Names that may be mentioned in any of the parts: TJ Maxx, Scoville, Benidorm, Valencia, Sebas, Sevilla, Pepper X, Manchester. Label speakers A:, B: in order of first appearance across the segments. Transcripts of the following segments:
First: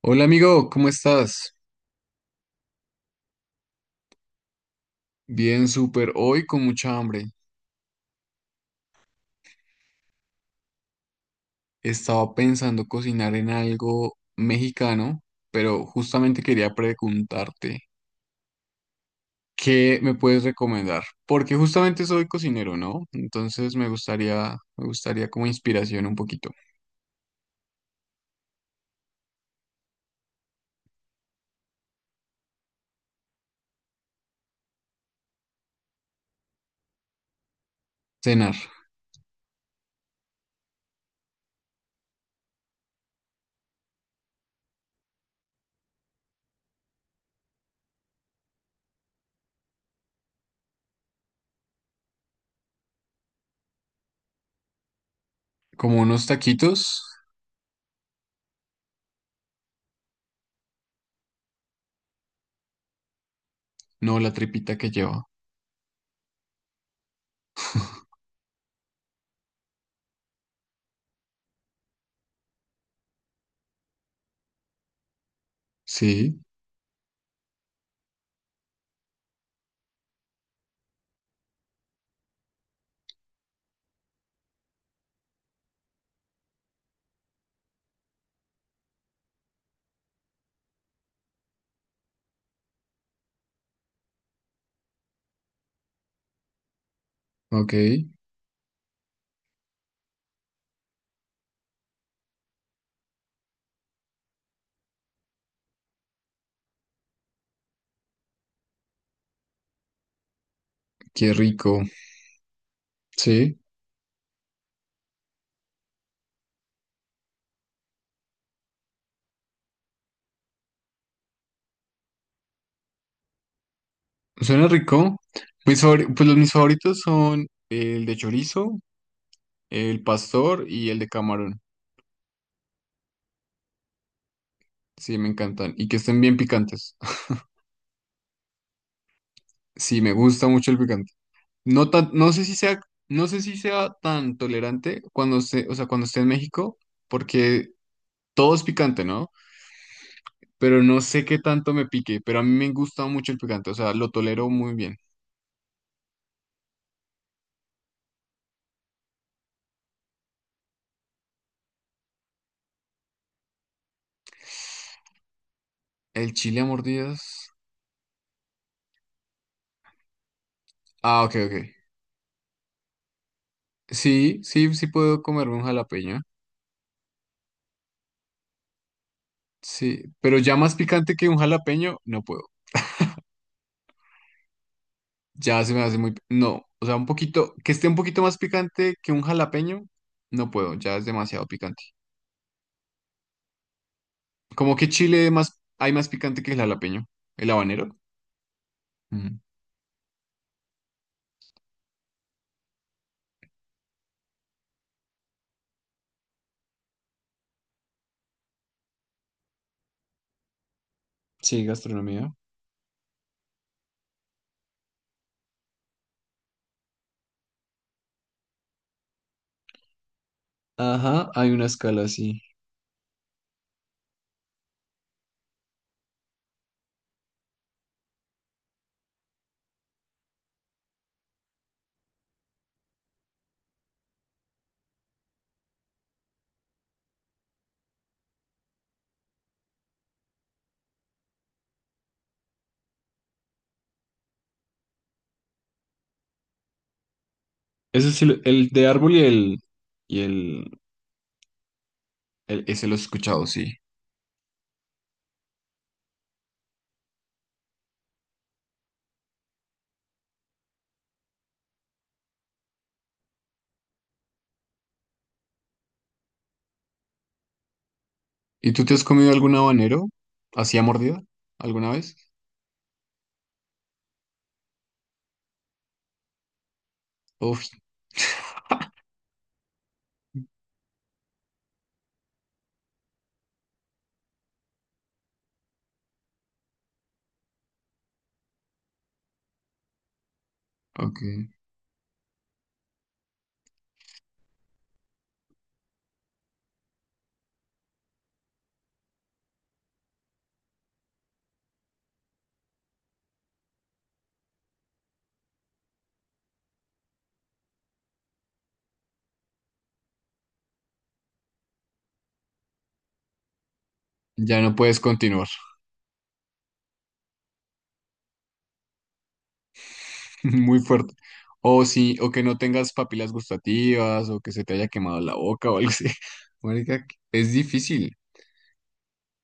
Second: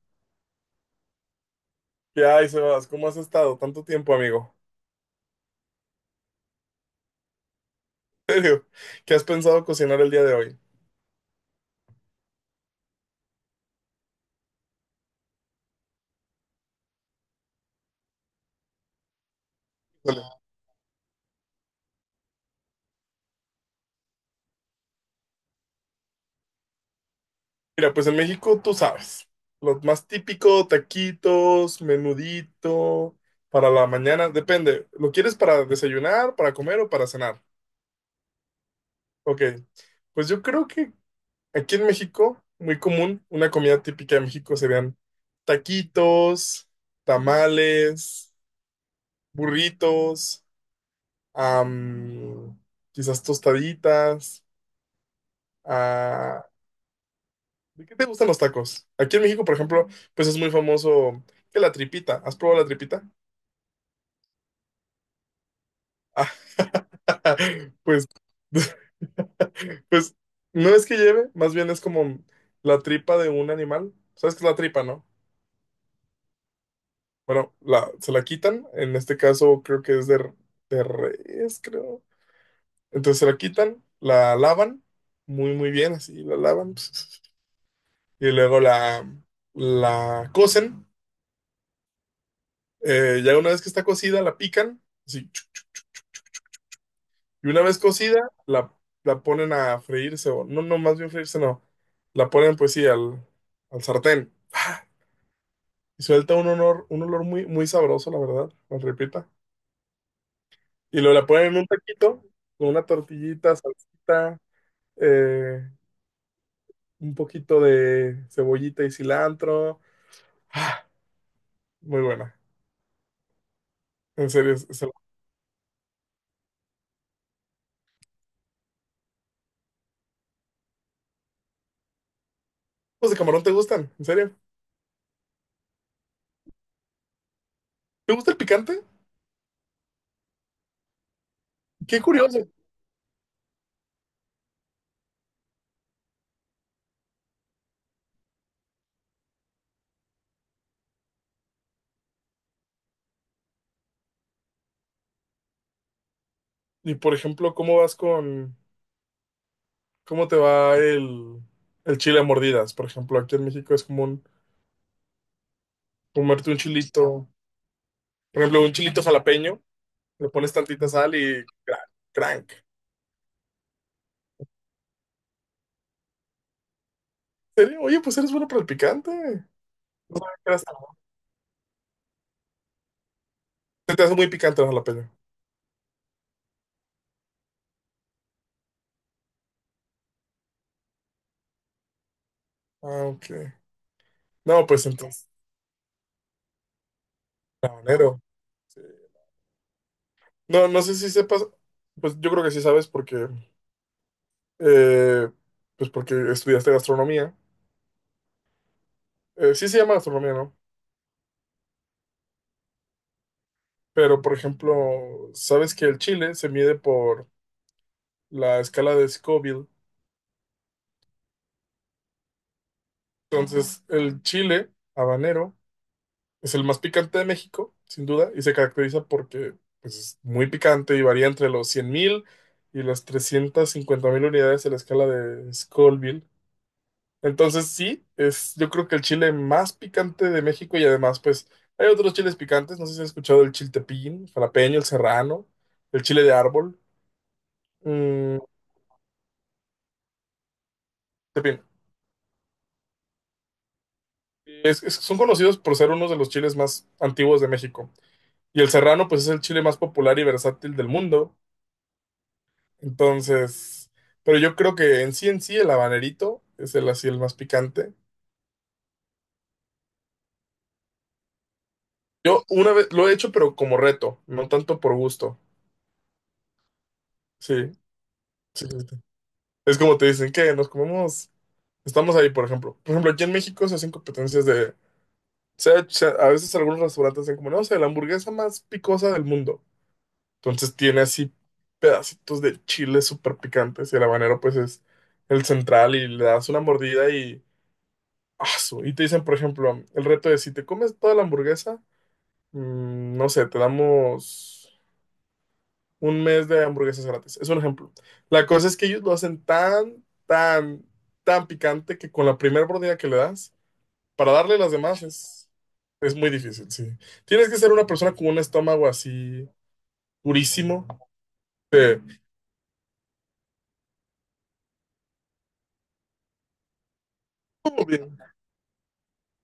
A: Hola amigo, ¿cómo estás?
B: ¿Qué hay, Sebas? ¿Cómo has estado? Tanto tiempo, amigo.
A: Bien, súper. Hoy con mucha hambre.
B: ¿En serio? ¿Qué has pensado cocinar el día de hoy?
A: Estaba pensando cocinar en algo mexicano, pero justamente quería preguntarte, ¿qué me
B: Híjole.
A: puedes recomendar? Porque justamente soy cocinero, ¿no? Entonces me gustaría como inspiración un poquito.
B: Mira, pues en México tú sabes, lo más típico, taquitos, menudito, para la mañana, depende, ¿lo quieres para desayunar, para comer o para cenar?
A: Cenar,
B: Ok, pues yo creo que aquí en México, muy común, una comida típica de México serían taquitos, tamales, burritos, am, quizás tostaditas.
A: como unos
B: Ah,
A: taquitos,
B: ¿de qué te gustan los tacos? Aquí en México, por ejemplo, pues es muy famoso que la tripita. ¿Has probado la tripita?
A: no la tripita que lleva.
B: Ah, pues, pues no es que lleve, más bien es como la tripa de un animal. ¿Sabes qué es la tripa, no?
A: Sí,
B: Bueno, se la quitan, en este caso creo que es de, de res, creo. Entonces se la quitan, la lavan muy, muy bien, así la lavan. Y luego la cocen. Ya una vez que está cocida, la pican. Sí, y una
A: ok,
B: vez cocida, la, la ponen a freírse. O, no, no, más bien freírse, no. La ponen, pues sí, al sartén. Y suelta un olor muy, muy sabroso, la verdad, la repita. Y luego la
A: qué
B: ponen en un
A: rico.
B: taquito, con una tortillita,
A: Sí,
B: salsita, eh, un poquito de cebollita y cilantro. Ah, muy buena. En serio,
A: suena rico. Pues los mis favoritos son el de chorizo, el pastor y el de camarón.
B: ¿los de camarón te gustan? ¿En serio?
A: Sí, me encantan. Y que estén bien picantes.
B: ¿Te gusta el picante?
A: Sí, me gusta mucho el picante. No
B: Qué
A: tan, no sé
B: curioso.
A: si sea, no sé si sea tan tolerante cuando esté, o sea, cuando esté en México, porque todo es picante, ¿no? Pero no sé qué tanto me pique, pero a mí me gusta mucho el picante, o sea, lo tolero muy bien.
B: Y por ejemplo, cómo te va el chile a mordidas? Por ejemplo, aquí en México es común
A: ¿El
B: comerte un
A: chile a
B: chilito,
A: mordidas?
B: por ejemplo, un chilito jalapeño, le pones tantita sal
A: Ah, ok,
B: y
A: ok.
B: crank.
A: Sí, sí, sí puedo comerme un jalapeño.
B: ¿En serio? Oye, pues eres bueno para el picante.
A: Sí, pero ya más picante que un jalapeño, no puedo.
B: Se te hace muy picante el jalapeño.
A: Ya se me hace muy... No, o sea, un poquito, que esté un poquito más picante que un jalapeño, no puedo, ya es demasiado picante.
B: Ah, ok. No,
A: Como
B: pues
A: que
B: entonces,
A: chile más, hay más picante que el jalapeño, el habanero.
B: habanero. Sí.
A: Ujú.
B: No, no sé si sepas, pues yo creo que sí sabes porque, eh, pues porque estudiaste gastronomía. Sí se llama gastronomía, ¿no?
A: Sí, gastronomía.
B: Pero, por ejemplo, sabes que el chile se mide por la escala de Scoville.
A: Ajá, hay una escala así.
B: Entonces, el chile habanero es el más picante de México, sin duda, y se caracteriza porque pues, es muy picante y varía entre los 100.000 y las 350.000 unidades en la escala de Scoville. Entonces, sí, es yo creo que el chile más picante de México y además, pues, hay otros chiles picantes. No sé si has escuchado el chiltepín, el jalapeño, el serrano, el chile de árbol.
A: Eso sí,
B: Mm,
A: el de árbol y el, y el,
B: en
A: El- ese lo he escuchado, sí.
B: Son conocidos por ser uno de los chiles más antiguos de México. Y el serrano, pues es el chile más popular y versátil del mundo. Entonces, pero yo creo que en sí, el habanerito es el así el más picante.
A: ¿Y tú te has comido algún habanero? ¿Así a mordida? ¿Alguna vez?
B: Yo una vez lo he hecho, pero como reto, no tanto por gusto.
A: Uf,
B: Sí, sí, sí, sí. Es como te dicen que nos comemos, estamos ahí, por ejemplo. Por ejemplo, aquí en México se hacen competencias de, a veces algunos restaurantes hacen como, no, sé la hamburguesa más picosa del mundo. Entonces tiene así
A: ok.
B: pedacitos de chile súper picantes y el habanero pues es el central y le das una mordida y asu, y te dicen, por ejemplo, el reto de si te comes toda la hamburguesa, no sé, te damos un mes de hamburguesas gratis. Es un ejemplo. La cosa es que ellos lo hacen tan, tan, tan picante que con la primera mordida que le das, para darle
A: Ya
B: las
A: no puedes
B: demás
A: continuar.
B: es muy difícil, sí. Tienes que ser una persona con un estómago así
A: Muy
B: durísimo.
A: fuerte. O
B: que
A: sí, o que no tengas papilas gustativas, o que se te haya quemado la boca o algo así. Marica, es difícil.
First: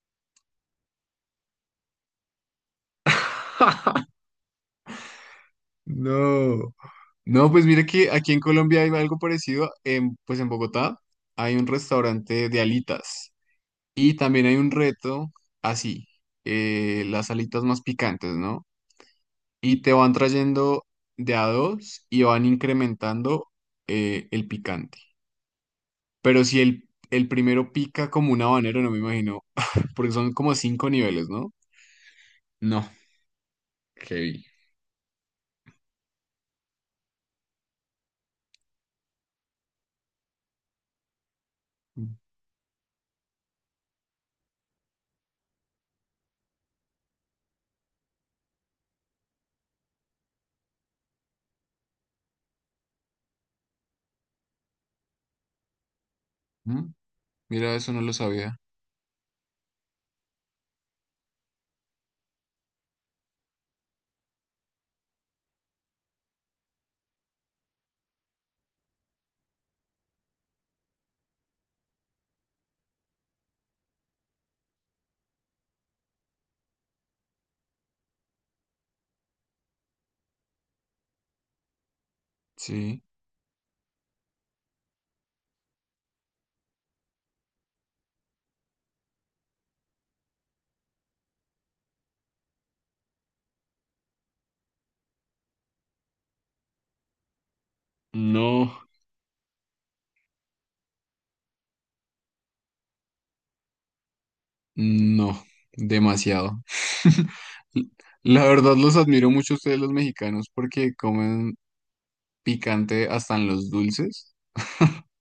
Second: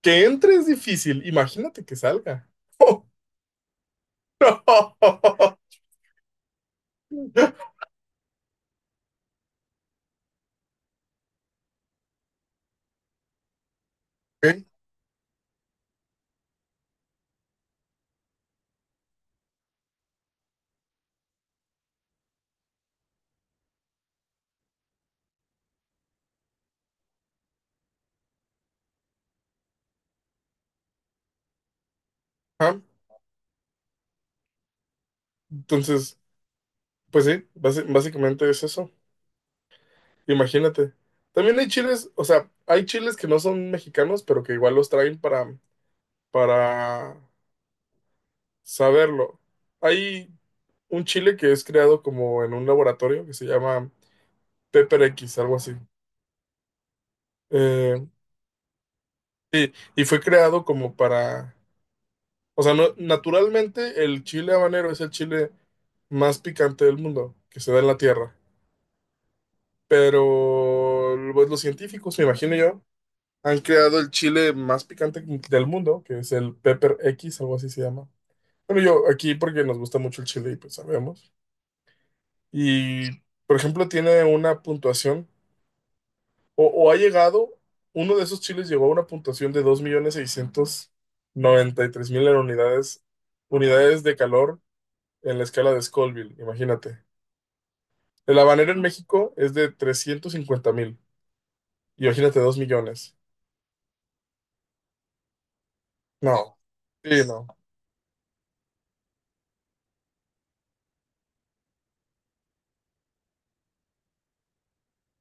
B: que entre es difícil, imagínate que salga.
A: No. No, pues mira que aquí en Colombia hay algo parecido. Pues en Bogotá hay un restaurante de alitas. Y también hay un
B: Ok,
A: reto así, las alitas más picantes, ¿no? Y te van trayendo de a dos y van incrementando el picante. Pero si el primero pica como un habanero, no me imagino, porque son como cinco niveles, ¿no?
B: ajá.
A: No, heavy.
B: Entonces, pues sí, básicamente es eso. Imagínate. También hay chiles, o sea, hay chiles que no son mexicanos, pero que igual los traen para, saberlo. Hay un chile que es creado como en un laboratorio que se llama Pepper X, algo así.
A: Ujú. Mira, eso
B: Eh,
A: no lo sabía.
B: y fue creado como para, o sea, naturalmente el chile habanero es el chile más picante del mundo que se da en la tierra. Pero pues, los científicos, me imagino yo han creado el chile más picante del mundo, que es el Pepper X, algo así se llama. Bueno, yo aquí porque nos gusta mucho el chile y pues sabemos.
A: Sí.
B: Y, por ejemplo, tiene una puntuación, o ha llegado, uno de esos chiles llegó a una puntuación de 2.693.000 unidades, unidades de calor en la escala de Scoville, imagínate. El habanero
A: No,
B: en México es de 350.000, imagínate 2 millones.
A: no, demasiado.
B: No, sí, no.
A: La verdad los admiro mucho a ustedes los mexicanos porque comen picante hasta en los dulces.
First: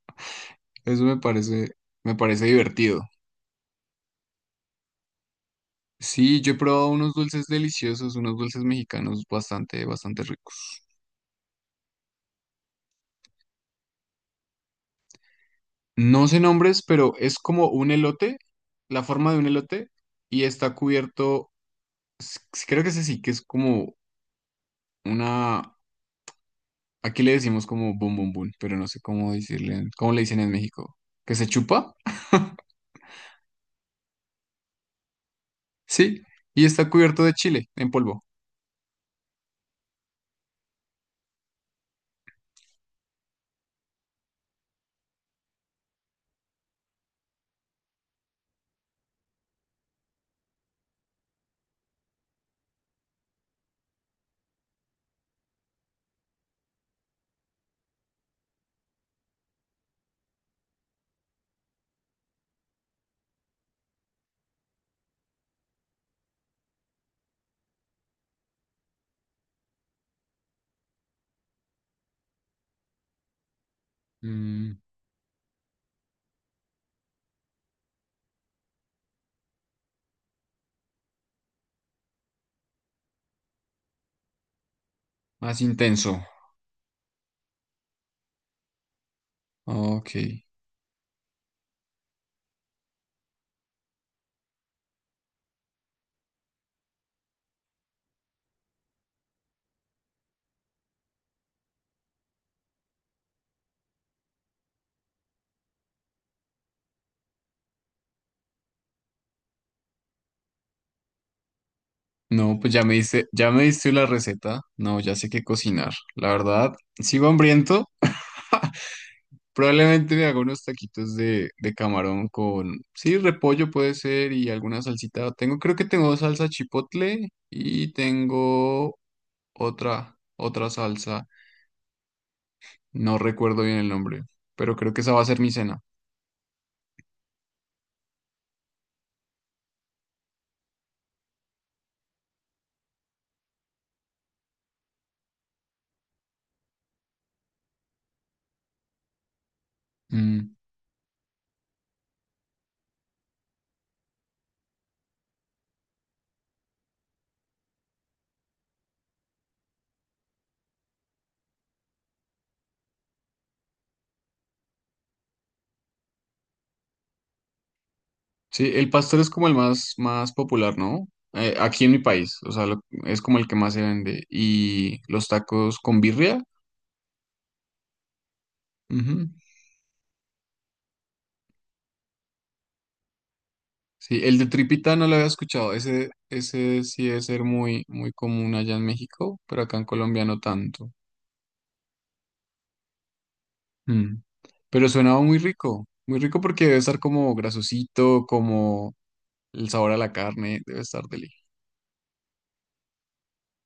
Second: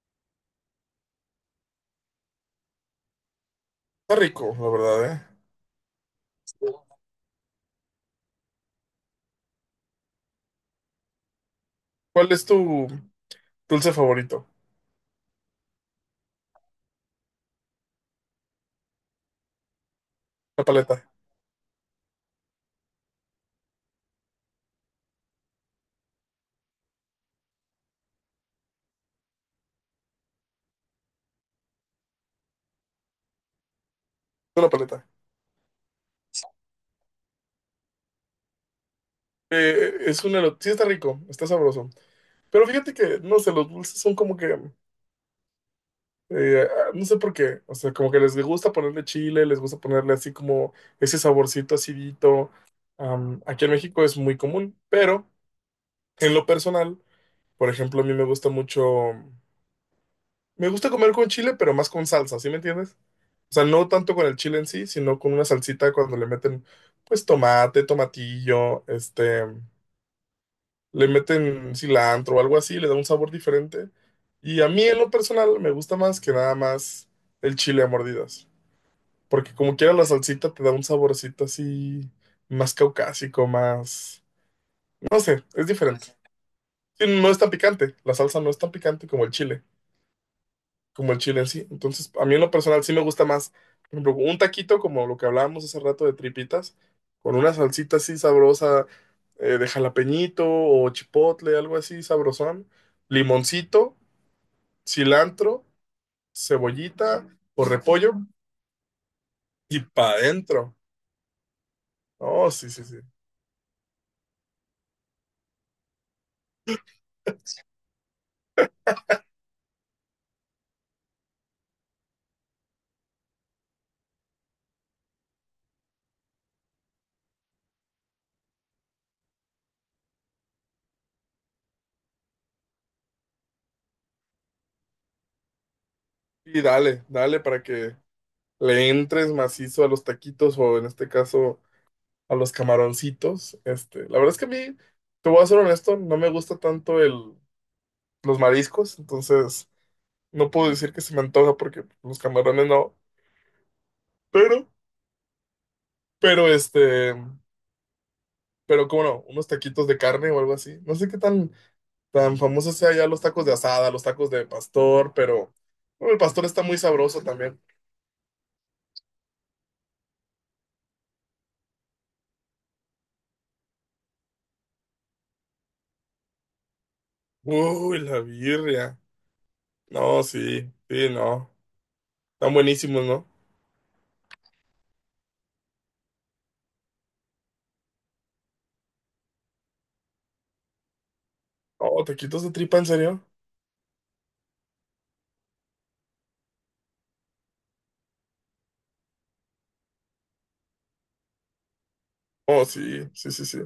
A: Eso me parece divertido.
B: Está rico, la verdad,
A: Sí, yo he
B: ¿eh?
A: probado unos dulces deliciosos, unos dulces mexicanos bastante, bastante ricos.
B: ¿Cuál es tu dulce favorito?
A: No sé nombres, pero es como un elote, la forma de un elote, y
B: La
A: está
B: paleta.
A: cubierto, creo que ese sí, que es como una, aquí le decimos como bum bum bum, pero no sé cómo decirle, cómo le dicen en México, que se chupa,
B: De la paleta.
A: sí, y está cubierto de chile en polvo.
B: Es un elote. Sí, está rico, está sabroso. Pero fíjate que, no sé, los dulces son como que no sé por qué. O sea, como que les gusta ponerle chile, les gusta ponerle así como ese saborcito acidito. Aquí en México es muy común, pero en lo personal, por ejemplo, a mí me gusta mucho. Me gusta comer con chile, pero más con salsa, ¿sí me entiendes? O sea, no tanto con el chile en sí, sino con una salsita cuando le meten, pues, tomate, tomatillo, le meten cilantro o algo así, le da un sabor diferente. Y a
A: Mm,
B: mí en lo personal me gusta más que nada más el chile a mordidas, porque como quiera la salsita te da un saborcito así más caucásico, más, no sé,
A: más
B: es diferente.
A: intenso,
B: Sí, no es tan picante, la salsa no es tan picante como el chile.
A: ok.
B: Como el chile en sí. Entonces, a mí en lo personal sí me gusta más, por ejemplo, un taquito como lo que hablábamos hace rato de tripitas, con una salsita así sabrosa de jalapeñito o chipotle, algo así sabrosón, limoncito, cilantro, cebollita o repollo y pa' adentro. Oh,
A: No,
B: sí,
A: pues
B: sí, sí.
A: ya me diste la receta, no, ya sé qué cocinar, la verdad, sigo hambriento. Probablemente me haga unos taquitos de camarón con, sí, repollo puede ser y alguna salsita. Tengo, creo que tengo salsa chipotle y tengo otra salsa. No recuerdo bien el nombre, pero creo que esa va a ser mi cena.
B: Y dale, dale para que le entres macizo a los taquitos o en este caso a los camaroncitos. La verdad es que a mí, te voy a ser honesto, no me gusta tanto el los mariscos, entonces no
A: Mm.
B: puedo decir que se me antoja porque los camarones no, pero, pero este, pero cómo no, unos taquitos de carne o algo así. No sé qué tan, tan famosos sea ya los tacos de asada, los tacos de pastor, pero bueno, el pastor está muy sabroso también.
A: Sí, el pastor es como el más, más popular, ¿no? Aquí en mi país, o sea, es como el que más se vende. Y los tacos con birria.
B: Uy, la birria.
A: Ujú.
B: No, sí, sí, no. Están buenísimos, ¿no?
A: Sí, el de tripita no lo había escuchado. Ese sí debe ser muy, muy común allá en México, pero acá en Colombia no tanto.
B: Oh, taquitos de tripa, ¿en serio?
A: Mm. Pero sonaba muy rico porque debe estar como grasosito, como el sabor a la carne, debe estar deli.
B: Oh, sí, sí, sí, sí.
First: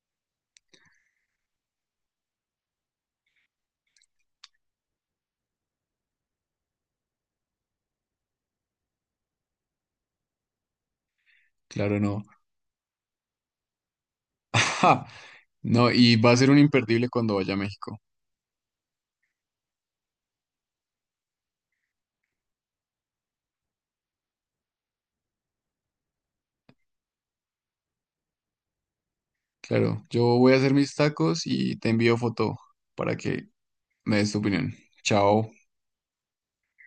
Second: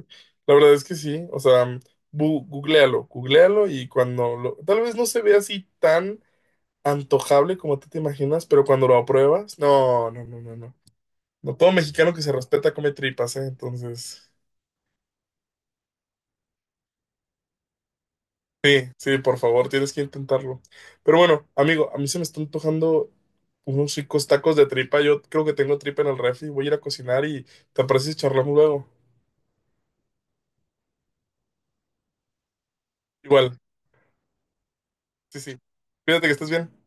B: La verdad es que sí. O sea, googlealo, googlealo y cuando tal vez no se ve así tan antojable como tú te imaginas, pero cuando lo apruebas, no, no, no, no, no. No todo
A: Claro,
B: mexicano que
A: no.
B: se respeta come tripas, ¿eh? Entonces,
A: No, y va a ser un imperdible cuando vaya a México.
B: sí, sí, por favor, tienes que intentarlo. Pero bueno, amigo, a mí se me están antojando unos ricos tacos de tripa. Yo creo que tengo tripa en el refri. Voy a ir a cocinar y te apareces y charlamos luego.
A: Claro, yo voy a hacer mis tacos y te envío foto para que
B: Igual,
A: me des tu opinión.
B: sí,
A: Chao.
B: sí. Cuídate que estés bien.